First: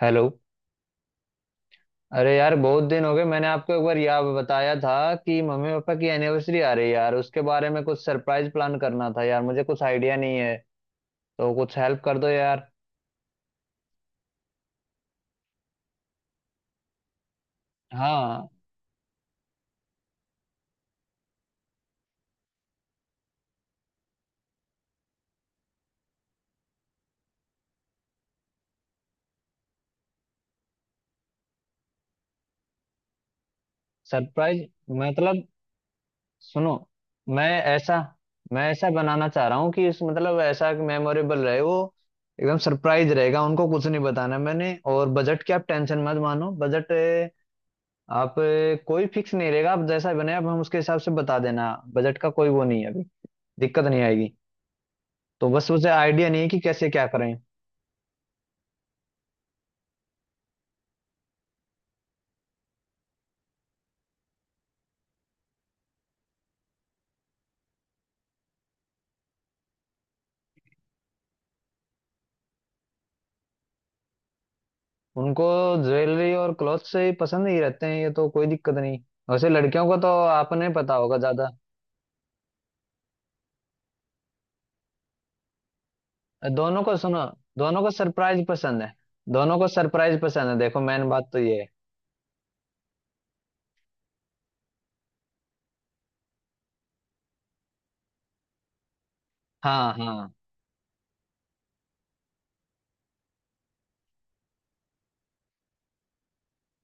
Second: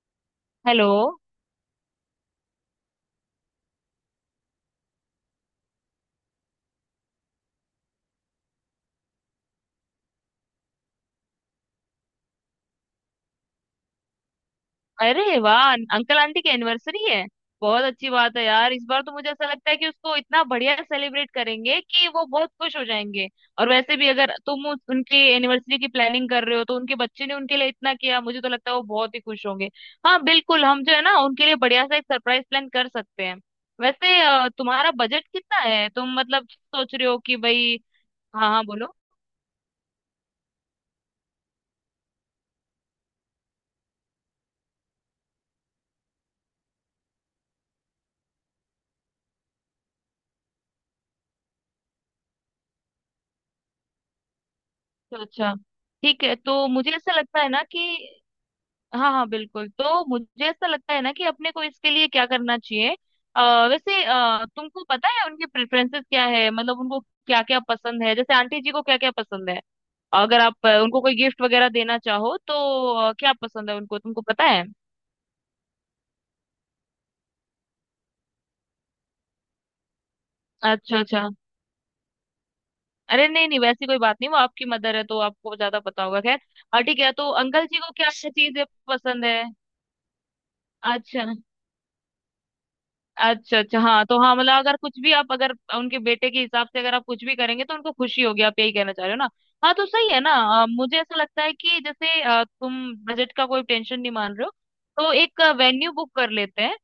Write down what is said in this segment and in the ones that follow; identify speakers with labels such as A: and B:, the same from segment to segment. A: Hello.
B: Hello.
A: अरे यार बहुत दिन हो गए। मैंने आपको एक बार याद बताया था कि मम्मी पापा की एनिवर्सरी आ रही है यार। उसके बारे में कुछ सरप्राइज प्लान करना था यार, मुझे कुछ आइडिया नहीं है। तो कुछ हेल्प कर दो यार।
B: अरे वाह! अंकल आंटी की एनिवर्सरी है। बहुत अच्छी बात है
A: हाँ,
B: यार। इस बार तो मुझे ऐसा लगता है कि उसको इतना बढ़िया सेलिब्रेट करेंगे कि वो बहुत खुश हो जाएंगे। और वैसे भी अगर तुम उनकी एनिवर्सरी की प्लानिंग कर रहे हो तो उनके बच्चे ने उनके लिए इतना किया, मुझे तो लगता है वो बहुत ही खुश होंगे। हाँ बिल्कुल, हम जो है ना उनके लिए बढ़िया सा एक सरप्राइज प्लान कर सकते हैं। वैसे
A: सरप्राइज
B: तुम्हारा बजट
A: मतलब
B: कितना है? तुम मतलब
A: सुनो।
B: सोच रहे हो कि
A: मैं
B: भाई।
A: ऐसा
B: हाँ हाँ,
A: मैं ऐसा
B: बोलो।
A: बनाना चाह रहा हूँ कि इस मतलब ऐसा मेमोरेबल रहे वो। एकदम सरप्राइज रहेगा, उनको कुछ नहीं बताना मैंने। और बजट की आप टेंशन मत मानो। बजट आप कोई फिक्स नहीं रहेगा। आप जैसा बने आप, हम उसके हिसाब से बता देना। बजट का कोई वो नहीं है अभी, दिक्कत नहीं आएगी।
B: तो
A: तो
B: अच्छा,
A: बस उसे
B: ठीक
A: आइडिया
B: है।
A: नहीं है कि
B: तो
A: कैसे
B: मुझे
A: क्या
B: ऐसा
A: करें।
B: लगता है ना कि, हाँ हाँ बिल्कुल, तो मुझे ऐसा लगता है ना कि अपने को इसके लिए क्या करना चाहिए। वैसे तुमको पता है उनके प्रेफरेंसेस क्या है? मतलब उनको क्या क्या पसंद है, जैसे आंटी जी को क्या क्या पसंद है? अगर आप उनको कोई गिफ्ट वगैरह देना चाहो तो, क्या पसंद है उनको, तुमको पता है?
A: उनको ज्वेलरी और क्लॉथ से ही पसंद ही रहते हैं, ये तो कोई दिक्कत नहीं। वैसे लड़कियों को तो आपने पता
B: अच्छा
A: होगा
B: अच्छा।
A: ज्यादा।
B: अरे नहीं नहीं, वैसी कोई बात नहीं, वो आपकी मदर है तो आपको ज्यादा पता होगा। खैर।
A: दोनों को
B: ठीक है,
A: सुनो,
B: तो अंकल जी
A: दोनों को
B: को क्या क्या
A: सरप्राइज
B: चीजें
A: पसंद है।
B: पसंद है?
A: दोनों को सरप्राइज पसंद है, देखो मेन
B: अच्छा
A: बात तो ये है।
B: अच्छा अच्छा। हाँ तो हाँ, मतलब अगर कुछ भी आप अगर उनके बेटे के हिसाब से अगर आप कुछ भी करेंगे तो उनको खुशी होगी। आप यही कहना चाह रहे हो ना? हाँ, तो
A: हाँ।
B: सही है ना।
A: हाँ
B: मुझे ऐसा लगता है कि जैसे तुम बजट का कोई टेंशन नहीं मान रहे हो, तो एक वेन्यू बुक कर लेते हैं।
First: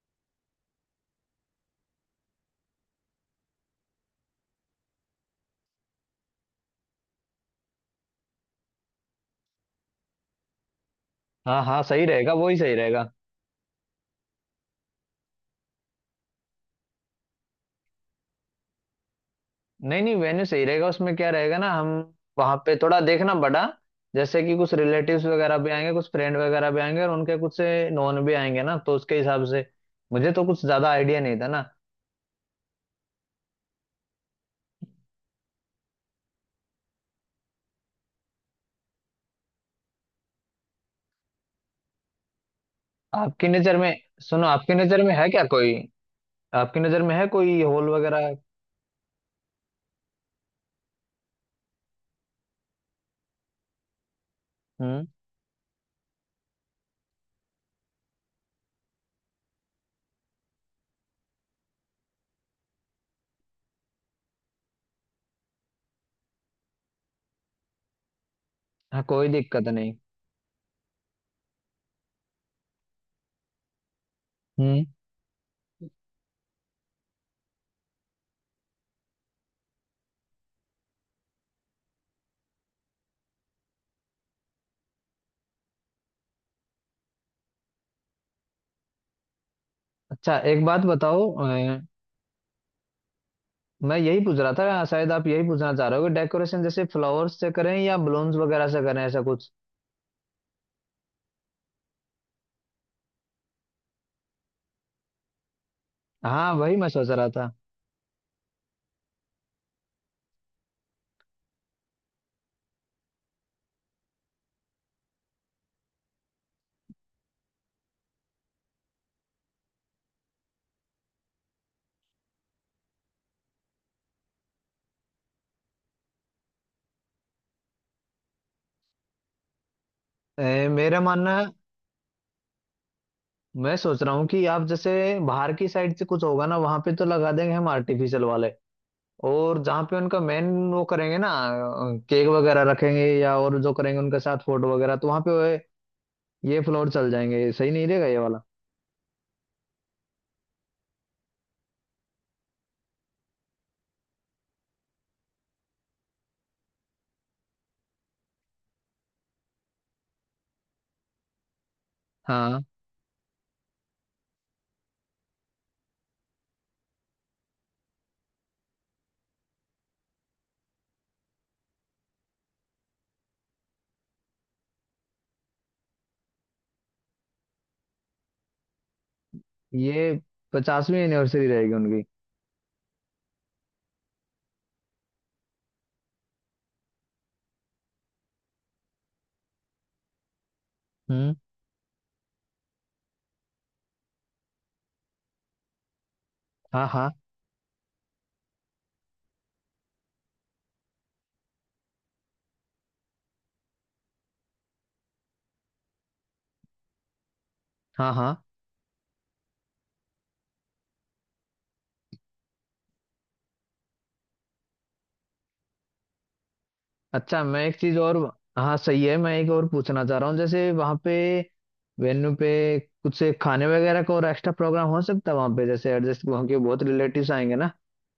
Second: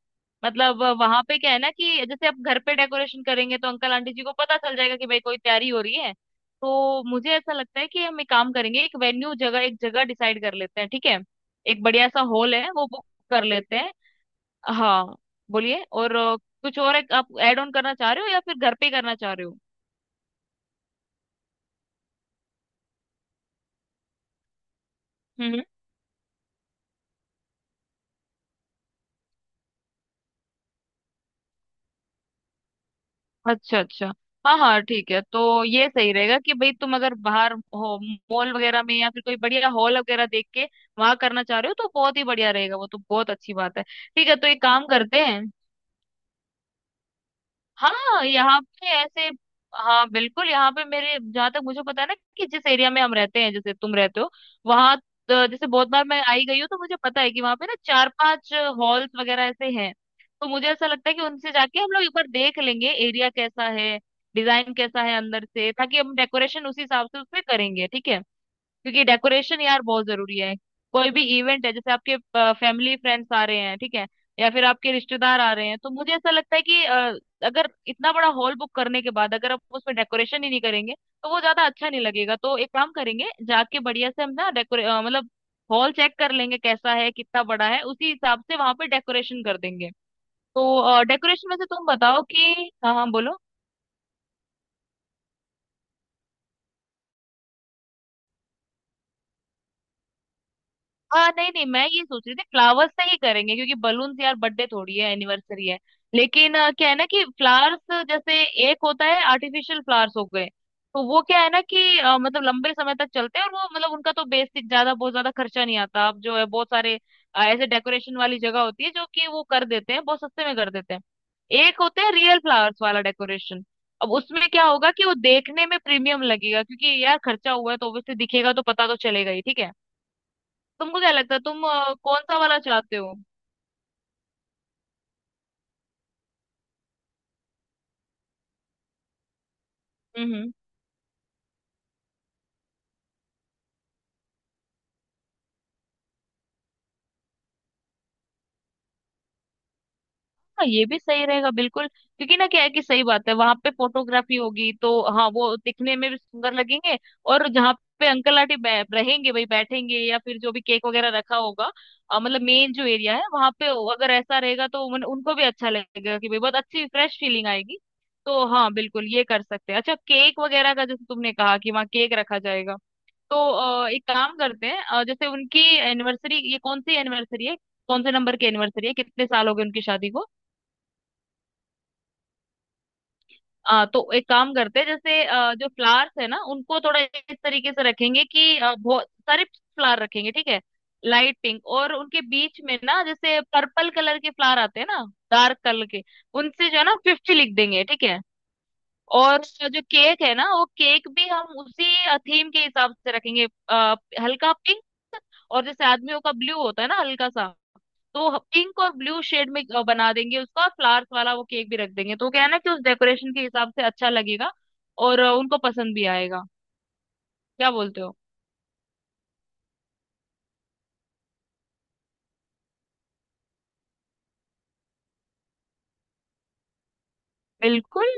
B: मतलब वहां पे क्या है ना कि जैसे आप घर पे डेकोरेशन करेंगे तो अंकल आंटी जी को पता चल जाएगा कि भाई कोई तैयारी हो रही है। तो मुझे ऐसा लगता है कि हम एक काम करेंगे, एक वेन्यू जगह एक जगह डिसाइड कर लेते हैं, ठीक है।
A: हाँ, हाँ
B: एक
A: सही
B: बढ़िया सा
A: रहेगा,
B: हॉल
A: वही
B: है,
A: सही
B: वो बुक
A: रहेगा।
B: कर लेते हैं। हाँ, बोलिए। और कुछ और एक आप ऐड ऑन करना चाह रहे हो या फिर घर पे ही करना चाह रहे हो?
A: नहीं नहीं, वेन्यू सही रहेगा। उसमें क्या रहेगा ना, हम वहां पे थोड़ा देखना बड़ा। जैसे कि कुछ रिलेटिव्स
B: हम्म
A: वगैरह
B: हम्म।
A: भी आएंगे, कुछ फ्रेंड वगैरह भी आएंगे, और उनके कुछ से नॉन भी आएंगे ना, तो उसके हिसाब से मुझे तो कुछ ज्यादा आइडिया नहीं था ना।
B: अच्छा अच्छा। हाँ हाँ ठीक है। तो ये सही रहेगा कि भाई तुम अगर बाहर हो, मॉल वगैरह में या फिर कोई बढ़िया हॉल वगैरह देख के वहां करना चाह रहे हो तो बहुत ही बढ़िया रहेगा, वो तो बहुत
A: आपकी
B: अच्छी
A: नजर
B: बात है।
A: में
B: ठीक है,
A: सुनो,
B: तो एक
A: आपकी
B: काम
A: नजर में
B: करते
A: है
B: हैं।
A: क्या कोई? आपकी नजर में है कोई हॉल
B: हाँ
A: वगैरह?
B: यहाँ पे ऐसे, हाँ बिल्कुल, यहाँ पे मेरे जहाँ तक मुझे पता है ना कि जिस एरिया में हम रहते हैं, जैसे तुम रहते हो वहाँ।
A: हम्म।
B: तो जैसे बहुत बार मैं आई गई हूँ तो मुझे पता है कि वहाँ पे ना चार पांच हॉल्स वगैरह ऐसे हैं। तो मुझे ऐसा लगता है कि उनसे जाके हम लोग एक बार देख लेंगे एरिया कैसा है, डिजाइन कैसा है अंदर से, ताकि हम डेकोरेशन उसी हिसाब से उसमें करेंगे, ठीक है।
A: हाँ
B: क्योंकि
A: कोई
B: डेकोरेशन
A: दिक्कत
B: यार
A: नहीं।
B: बहुत जरूरी है। कोई भी इवेंट है, जैसे आपके फैमिली फ्रेंड्स आ रहे हैं, ठीक है, या फिर
A: हम्म।
B: आपके रिश्तेदार आ रहे हैं तो मुझे ऐसा लगता है कि अगर इतना बड़ा हॉल बुक करने के बाद अगर आप उसमें डेकोरेशन ही नहीं करेंगे तो वो ज्यादा अच्छा नहीं लगेगा। तो एक काम करेंगे जाके बढ़िया से हम ना मतलब हॉल चेक कर लेंगे कैसा है, कितना बड़ा है, उसी हिसाब से वहां पे डेकोरेशन कर देंगे।
A: अच्छा एक बात
B: तो
A: बताओ।
B: डेकोरेशन में से
A: अ,
B: तुम बताओ कि, हाँ हाँ बोलो।
A: मैं यही पूछ रहा था, शायद आप यही पूछना चाह रहे हो कि डेकोरेशन जैसे फ्लावर्स से करें या बलून्स वगैरह से करें, ऐसा कुछ।
B: हाँ नहीं नहीं, मैं ये सोच रही थी फ्लावर्स से ही करेंगे क्योंकि बलून, यार बर्थडे थोड़ी है, एनिवर्सरी है।
A: हाँ
B: लेकिन
A: वही मैं
B: क्या है ना
A: सोच
B: कि
A: रहा था।
B: फ्लावर्स जैसे, एक होता है आर्टिफिशियल फ्लावर्स हो गए। तो वो क्या है ना कि मतलब लंबे समय तक चलते हैं और वो मतलब उनका तो बेसिक ज्यादा बहुत ज्यादा खर्चा नहीं आता, अब जो है बहुत सारे ऐसे डेकोरेशन वाली जगह होती है जो कि वो कर देते हैं, बहुत सस्ते में कर देते हैं। एक होते हैं रियल फ्लावर्स वाला डेकोरेशन। अब उसमें क्या होगा कि वो देखने में प्रीमियम लगेगा क्योंकि यार खर्चा हुआ है तो ऑब्वियसली दिखेगा, तो पता तो चलेगा ही, ठीक है।
A: मेरा
B: तुमको क्या लगता
A: मानना
B: है,
A: है,
B: तुम कौन सा वाला चाहते हो?
A: मैं सोच रहा हूँ कि आप जैसे बाहर की साइड से कुछ होगा ना वहां पे तो लगा देंगे हम आर्टिफिशियल वाले। और जहाँ पे उनका मेन
B: हम्म।
A: वो करेंगे ना, केक वगैरह रखेंगे या और जो करेंगे, उनके साथ फोटो वगैरह, तो वहां पे ये फ्लोर चल जाएंगे। सही नहीं रहेगा ये वाला।
B: हाँ ये भी सही रहेगा, बिल्कुल, क्योंकि ना क्या है कि सही बात है, वहां पे फोटोग्राफी होगी तो हाँ वो दिखने में भी सुंदर लगेंगे। और जहाँ पे अंकल आंटी रहेंगे, भाई बैठेंगे या फिर जो भी केक वगैरह रखा होगा, मतलब
A: हाँ।
B: मेन जो एरिया है वहां पे, अगर ऐसा रहेगा तो उनको भी अच्छा लगेगा कि भाई बहुत अच्छी फ्रेश फीलिंग आएगी। तो हाँ बिल्कुल ये कर सकते हैं। अच्छा, केक वगैरह का, जैसे तुमने कहा कि वहाँ केक रखा जाएगा, तो एक काम करते हैं, जैसे उनकी एनिवर्सरी ये कौन सी एनिवर्सरी है? कौन से नंबर की एनिवर्सरी है, कितने साल हो गए उनकी
A: ये
B: शादी को?
A: पचासवीं एनिवर्सरी रहेगी उनकी।
B: तो एक काम करते हैं जैसे जो फ्लावर्स है ना उनको थोड़ा इस तरीके से रखेंगे कि बहुत सारे फ्लावर रखेंगे, ठीक है।
A: हम्म।
B: लाइट पिंक और उनके बीच में ना जैसे पर्पल कलर के फ्लावर आते हैं ना, डार्क कलर के, उनसे जो है
A: हाँ
B: ना
A: हाँ।
B: 50 लिख देंगे, ठीक है। और जो केक है ना, वो केक भी हम उसी थीम के हिसाब से रखेंगे, हल्का पिंक, और जैसे आदमियों का ब्लू होता है ना, हल्का सा।
A: हाँ हाँ।
B: तो पिंक और ब्लू शेड में बना देंगे उसका, फ्लावर्स वाला वो केक भी रख देंगे, तो क्या है ना कि उस डेकोरेशन के हिसाब से अच्छा लगेगा और उनको पसंद भी आएगा,
A: अच्छा मैं
B: क्या
A: एक चीज
B: बोलते हो?
A: और। हाँ सही है, मैं एक और पूछना चाह रहा हूँ। जैसे वहाँ पे वेन्यू पे कुछ खाने वगैरह का और एक्स्ट्रा प्रोग्राम हो सकता है वहाँ पे, जैसे एडजस्ट वहाँ के बहुत रिलेटिव्स आएंगे ना।
B: बिल्कुल।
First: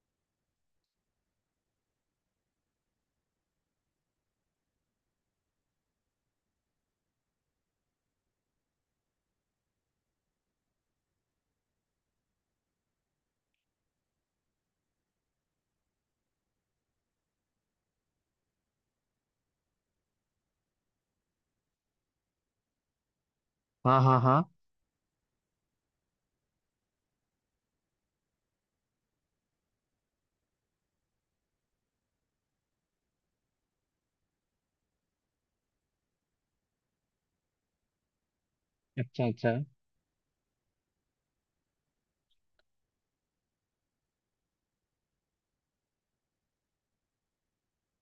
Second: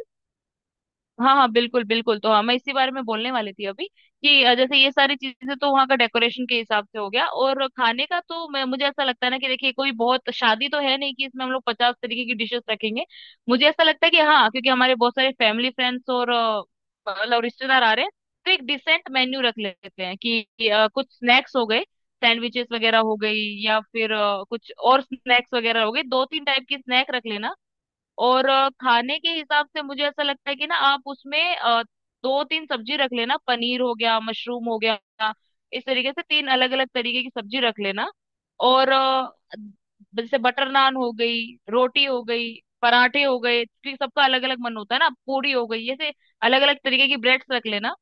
B: हाँ हाँ बिल्कुल बिल्कुल, तो हाँ मैं इसी बारे में बोलने वाली थी अभी कि जैसे ये सारी चीजें तो वहाँ का डेकोरेशन के हिसाब से हो गया, और खाने का तो मैं, मुझे ऐसा लगता है ना कि देखिए कोई बहुत शादी तो है नहीं कि इसमें हम लोग 50 तरीके की डिशेस रखेंगे। मुझे ऐसा लगता है कि हाँ, क्योंकि हमारे बहुत सारे फैमिली फ्रेंड्स और मतलब रिश्तेदार आ रहे हैं, तो एक डिसेंट मेन्यू रख लेते हैं कि कुछ स्नैक्स हो गए, सैंडविचेस वगैरह हो गई, या
A: हाँ
B: फिर
A: हाँ हाँ।
B: कुछ और स्नैक्स वगैरह हो गए, दो तीन टाइप की स्नैक रख लेना। और खाने के हिसाब से मुझे ऐसा लगता है कि ना आप उसमें दो तीन सब्जी रख लेना, पनीर हो गया, मशरूम हो गया, इस तरीके से तीन अलग अलग तरीके की सब्जी रख लेना। और
A: अच्छा अच्छा।
B: जैसे बटर नान हो गई, रोटी हो गई, पराठे हो गए क्योंकि सबका अलग अलग मन होता है ना, पूरी हो गई, ऐसे अलग अलग तरीके की ब्रेड्स रख लेना।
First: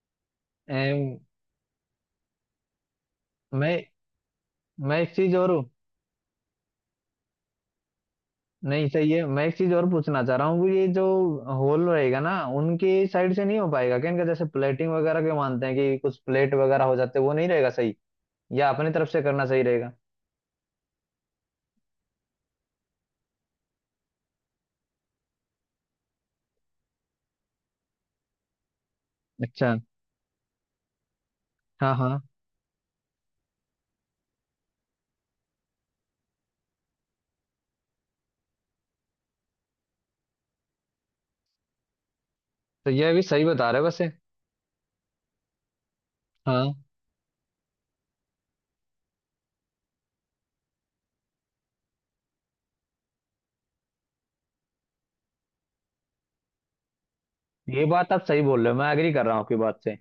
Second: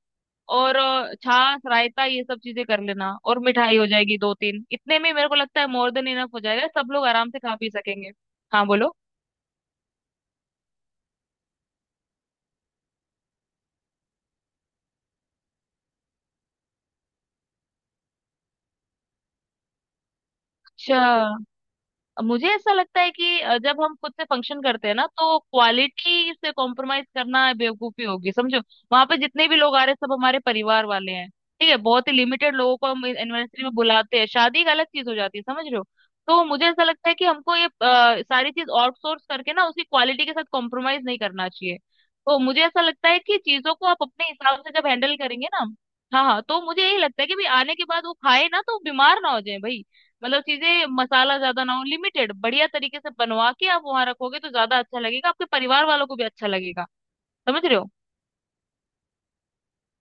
B: और
A: एम,
B: छाछ, रायता, ये सब चीजें कर लेना, और मिठाई
A: मैं
B: हो जाएगी दो तीन,
A: मैं
B: इतने में
A: एक
B: मेरे
A: चीज
B: को
A: और।
B: लगता है मोर देन इनफ हो जाएगा, सब लोग आराम से खा पी सकेंगे। हाँ
A: नहीं
B: बोलो।
A: सही है, मैं एक चीज और पूछना चाह रहा हूँ। ये जो हॉल रहेगा ना, उनके साइड से नहीं हो पाएगा क्या इनका, जैसे प्लेटिंग वगैरह के मानते हैं कि कुछ प्लेट वगैरह हो जाते हैं, वो नहीं रहेगा सही, या अपनी तरफ से करना सही रहेगा?
B: अच्छा, मुझे ऐसा लगता है कि जब हम खुद से फंक्शन करते हैं ना तो क्वालिटी से कॉम्प्रोमाइज करना बेवकूफी होगी, समझो। वहां पे जितने भी
A: अच्छा।
B: लोग आ रहे हैं सब हमारे परिवार वाले हैं, ठीक है।
A: हाँ
B: बहुत ही
A: हाँ,
B: लिमिटेड लोगों को हम एनिवर्सरी में बुलाते हैं, शादी एक अलग चीज हो जाती है, समझ रहे हो? तो मुझे ऐसा लगता है कि हमको ये सारी चीज आउटसोर्स करके ना उसकी क्वालिटी के साथ कॉम्प्रोमाइज नहीं करना चाहिए। तो मुझे ऐसा
A: तो
B: लगता
A: यह
B: है
A: भी
B: कि
A: सही बता
B: चीजों
A: रहे हो
B: को आप
A: वैसे।
B: अपने हिसाब से जब हैंडल करेंगे ना, हाँ हाँ, तो
A: हाँ,
B: मुझे यही लगता है कि भाई आने के बाद वो खाए ना तो बीमार ना हो जाए भाई। मतलब चीजें मसाला ज्यादा ना हो, लिमिटेड बढ़िया तरीके से बनवा के आप वहां रखोगे तो ज्यादा अच्छा लगेगा, आपके परिवार वालों को भी अच्छा लगेगा, समझ रहे
A: ये
B: हो?
A: बात आप सही बोल रहे हो, मैं एग्री कर रहा हूँ आपकी बात से।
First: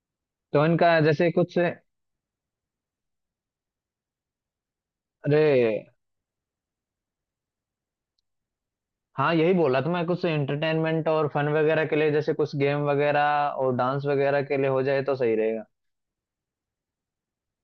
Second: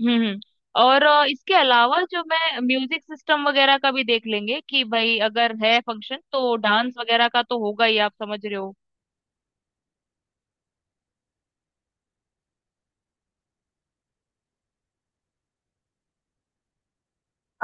B: हम्म।
A: तो इनका
B: और
A: जैसे
B: इसके
A: कुछ।
B: अलावा जो मैं म्यूजिक सिस्टम वगैरह का भी देख लेंगे कि भाई अगर है
A: अरे,
B: फंक्शन तो डांस वगैरह का तो होगा ही, आप समझ रहे हो।
A: हाँ यही बोला था मैं। कुछ एंटरटेनमेंट और फन वगैरह के लिए, जैसे कुछ गेम वगैरह और डांस वगैरह के लिए हो जाए तो सही रहेगा।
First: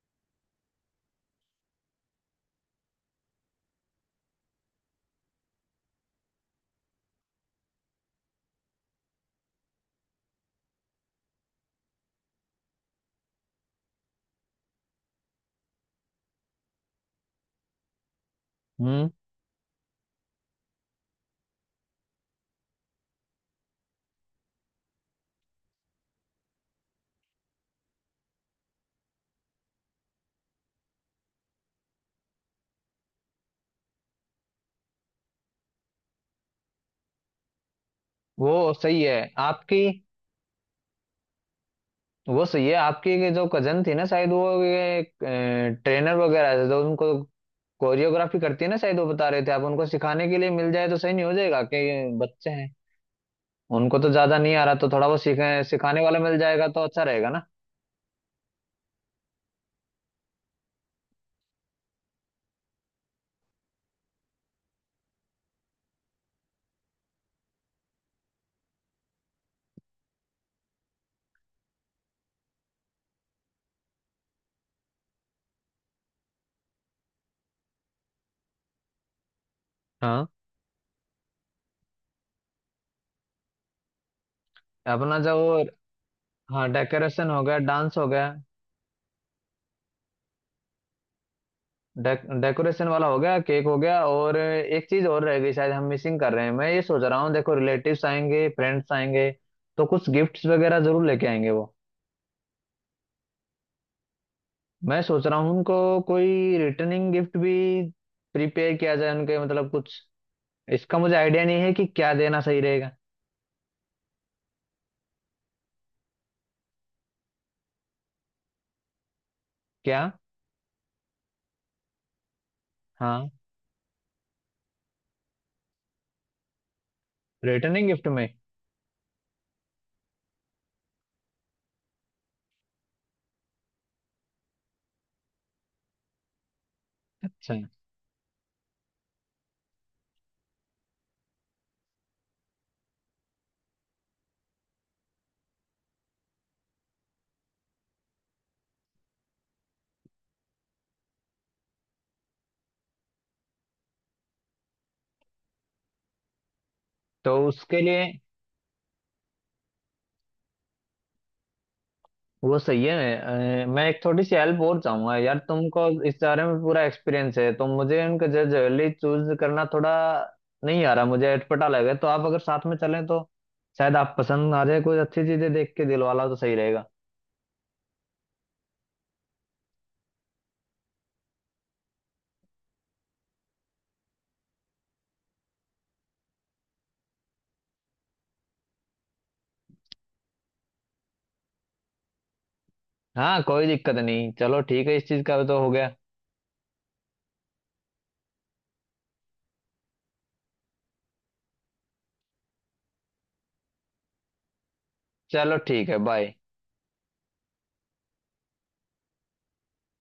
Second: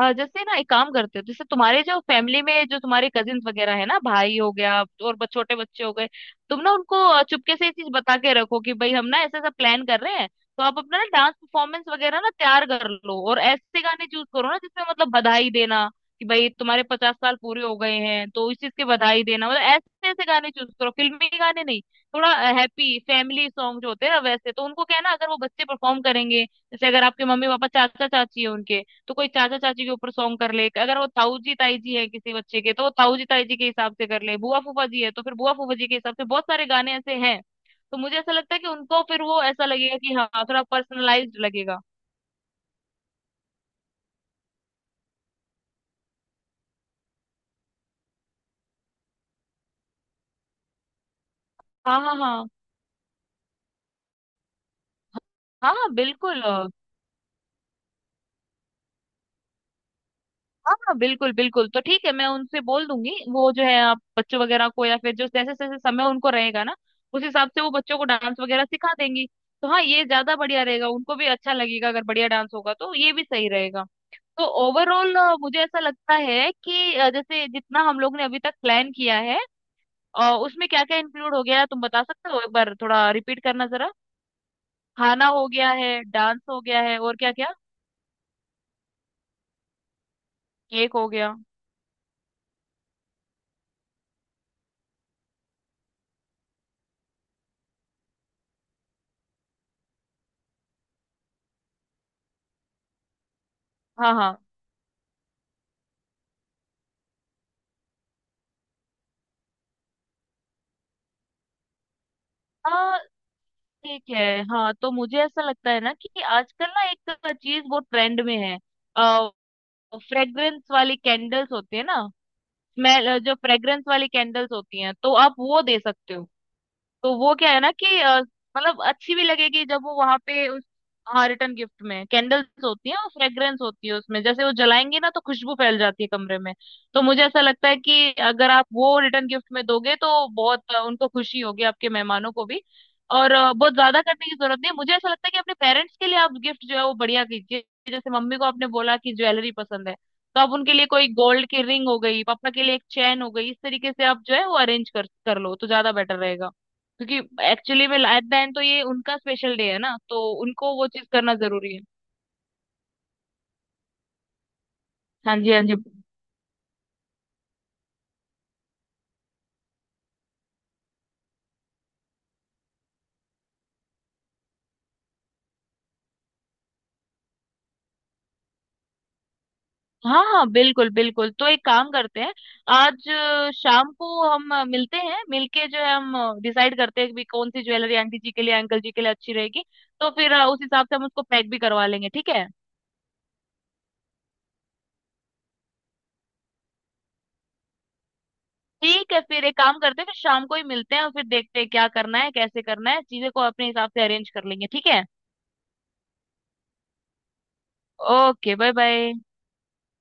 B: जैसे ना एक काम करते हो, जैसे तुम्हारे जो फैमिली में, जो तुम्हारे कजिन वगैरह है ना, भाई हो गया और छोटे बच्चे हो गए, तुम ना उनको चुपके से ये चीज बता के रखो कि भाई हम ना ऐसा ऐसा प्लान कर रहे हैं, तो आप अपना ना डांस परफॉर्मेंस वगैरह ना तैयार कर लो और ऐसे गाने चूज करो ना, जिसमें मतलब बधाई देना कि भाई तुम्हारे 50 साल पूरे हो गए हैं तो इस चीज की
A: हम्म।
B: बधाई देना, मतलब ऐसे ऐसे गाने चूज करो, फिल्मी गाने नहीं। थोड़ा हैप्पी फैमिली सॉन्ग जो होते हैं ना, वैसे तो उनको क्या है ना, अगर वो बच्चे परफॉर्म करेंगे, जैसे अगर आपके मम्मी पापा चाचा चाची है उनके, तो कोई चाचा चाची के ऊपर सॉन्ग कर ले, अगर वो ताऊ जी ताई जी है किसी बच्चे के तो वो ताऊ जी ताई जी के हिसाब से कर ले, बुआ फूफा जी है तो फिर बुआ फूफा जी के हिसाब से, बहुत सारे गाने ऐसे हैं। तो मुझे ऐसा
A: वो
B: लगता है कि
A: सही
B: उनको
A: है
B: फिर वो ऐसा
A: आपकी।
B: लगेगा कि हाँ, थोड़ा पर्सनलाइज्ड लगेगा।
A: वो सही है, आपकी ये जो कजन थी ना, शायद वो ये ट्रेनर वगैरह थे जो उनको कोरियोग्राफी करती है ना, शायद वो बता रहे थे। आप उनको सिखाने के लिए मिल जाए तो सही नहीं हो जाएगा? कि
B: हाँ
A: ये
B: हाँ हाँ
A: बच्चे हैं, उनको तो ज्यादा नहीं आ रहा, तो थोड़ा वो सीखे
B: हाँ हाँ
A: सिखाने वाला मिल
B: बिल्कुल,
A: जाएगा तो अच्छा रहेगा ना।
B: हाँ हाँ बिल्कुल बिल्कुल, तो ठीक है, मैं उनसे बोल दूंगी, वो जो है आप बच्चों वगैरह को या फिर जो जैसे जैसे समय उनको रहेगा ना, उस हिसाब से वो बच्चों को डांस वगैरह सिखा देंगी। तो हाँ ये ज्यादा बढ़िया रहेगा, उनको भी अच्छा लगेगा, अगर बढ़िया डांस होगा तो ये भी सही रहेगा। तो ओवरऑल मुझे ऐसा लगता है कि जैसे जितना हम लोग ने अभी तक प्लान किया है,
A: हाँ।
B: उसमें क्या क्या इंक्लूड हो गया है, तुम बता सकते हो एक बार, थोड़ा रिपीट करना जरा।
A: अपना
B: खाना
A: जो
B: हो
A: वो।
B: गया है, डांस हो
A: हाँ
B: गया है, और
A: डेकोरेशन
B: क्या
A: हो
B: क्या?
A: गया, डांस हो गया।
B: केक हो गया।
A: डे, डेकोरेशन वाला हो गया, केक हो गया, और एक चीज और रह गई शायद, हम मिसिंग कर रहे हैं। मैं ये सोच रहा हूँ, देखो रिलेटिव्स आएंगे, फ्रेंड्स आएंगे, तो कुछ गिफ्ट्स वगैरह जरूर लेके आएंगे वो।
B: हाँ हाँ
A: मैं सोच रहा हूँ उनको कोई रिटर्निंग गिफ्ट भी प्रिपेयर किया जाए उनके। मतलब कुछ इसका मुझे आइडिया नहीं है कि क्या देना सही रहेगा।
B: हाँ ठीक है। हाँ तो मुझे ऐसा लगता है ना कि आजकल ना एक चीज बहुत ट्रेंड में है।
A: क्या?
B: फ्रेग्रेंस वाली कैंडल्स होती है ना, स्मेल,
A: हाँ
B: जो फ्रेग्रेंस वाली कैंडल्स होती हैं, तो आप वो दे सकते हो। तो वो क्या है ना
A: रिटर्निंग
B: कि
A: गिफ्ट में।
B: मतलब अच्छी भी लगेगी जब वो वहां पे उस, हाँ, रिटर्न गिफ्ट में कैंडल्स होती है और फ्रेग्रेंस होती है उसमें, जैसे वो जलाएंगी ना तो खुशबू फैल जाती है कमरे में। तो मुझे ऐसा
A: अच्छा।
B: लगता है कि अगर आप वो रिटर्न गिफ्ट में दोगे तो बहुत उनको खुशी होगी, आपके मेहमानों को भी। और बहुत ज्यादा करने की जरूरत नहीं है, मुझे ऐसा लगता है कि अपने पेरेंट्स के लिए आप गिफ्ट जो है वो बढ़िया कीजिए। जैसे मम्मी को आपने बोला कि ज्वेलरी पसंद है, तो आप उनके लिए कोई गोल्ड की रिंग हो गई, पापा के लिए एक चैन हो गई, इस तरीके से आप जो है वो अरेंज कर कर लो तो ज्यादा बेटर रहेगा। क्योंकि
A: तो उसके
B: एक्चुअली में
A: लिए
B: एट द एंड तो ये उनका स्पेशल डे है ना, तो उनको वो चीज करना जरूरी है।
A: वो सही है। मैं एक थोड़ी सी हेल्प और चाहूंगा
B: हाँ
A: यार,
B: जी हाँ जी।
A: तुमको इस बारे में पूरा एक्सपीरियंस है। तो मुझे उनका जल्दी चूज करना थोड़ा नहीं आ रहा, मुझे अटपटा लगे, तो आप अगर साथ में चलें तो शायद आप पसंद आ जाए, कुछ अच्छी चीजें देख के दिलवाला तो सही रहेगा।
B: हाँ हाँ बिल्कुल बिल्कुल, तो एक काम करते हैं, आज शाम को हम मिलते हैं, मिलके जो है हम डिसाइड करते हैं कि भी कौन सी ज्वेलरी आंटी जी के लिए, अंकल जी के लिए अच्छी रहेगी। तो फिर उस हिसाब से हम उसको पैक भी करवा लेंगे, ठीक है।
A: हाँ कोई दिक्कत नहीं। चलो ठीक है, इस चीज का भी तो हो गया।
B: ठीक है, फिर एक काम करते हैं, फिर शाम को ही मिलते हैं और फिर देखते हैं क्या करना है, कैसे करना है, चीजें को अपने हिसाब से अरेंज कर लेंगे, ठीक है।
A: चलो ठीक है, बाय।
B: Okay, bye bye.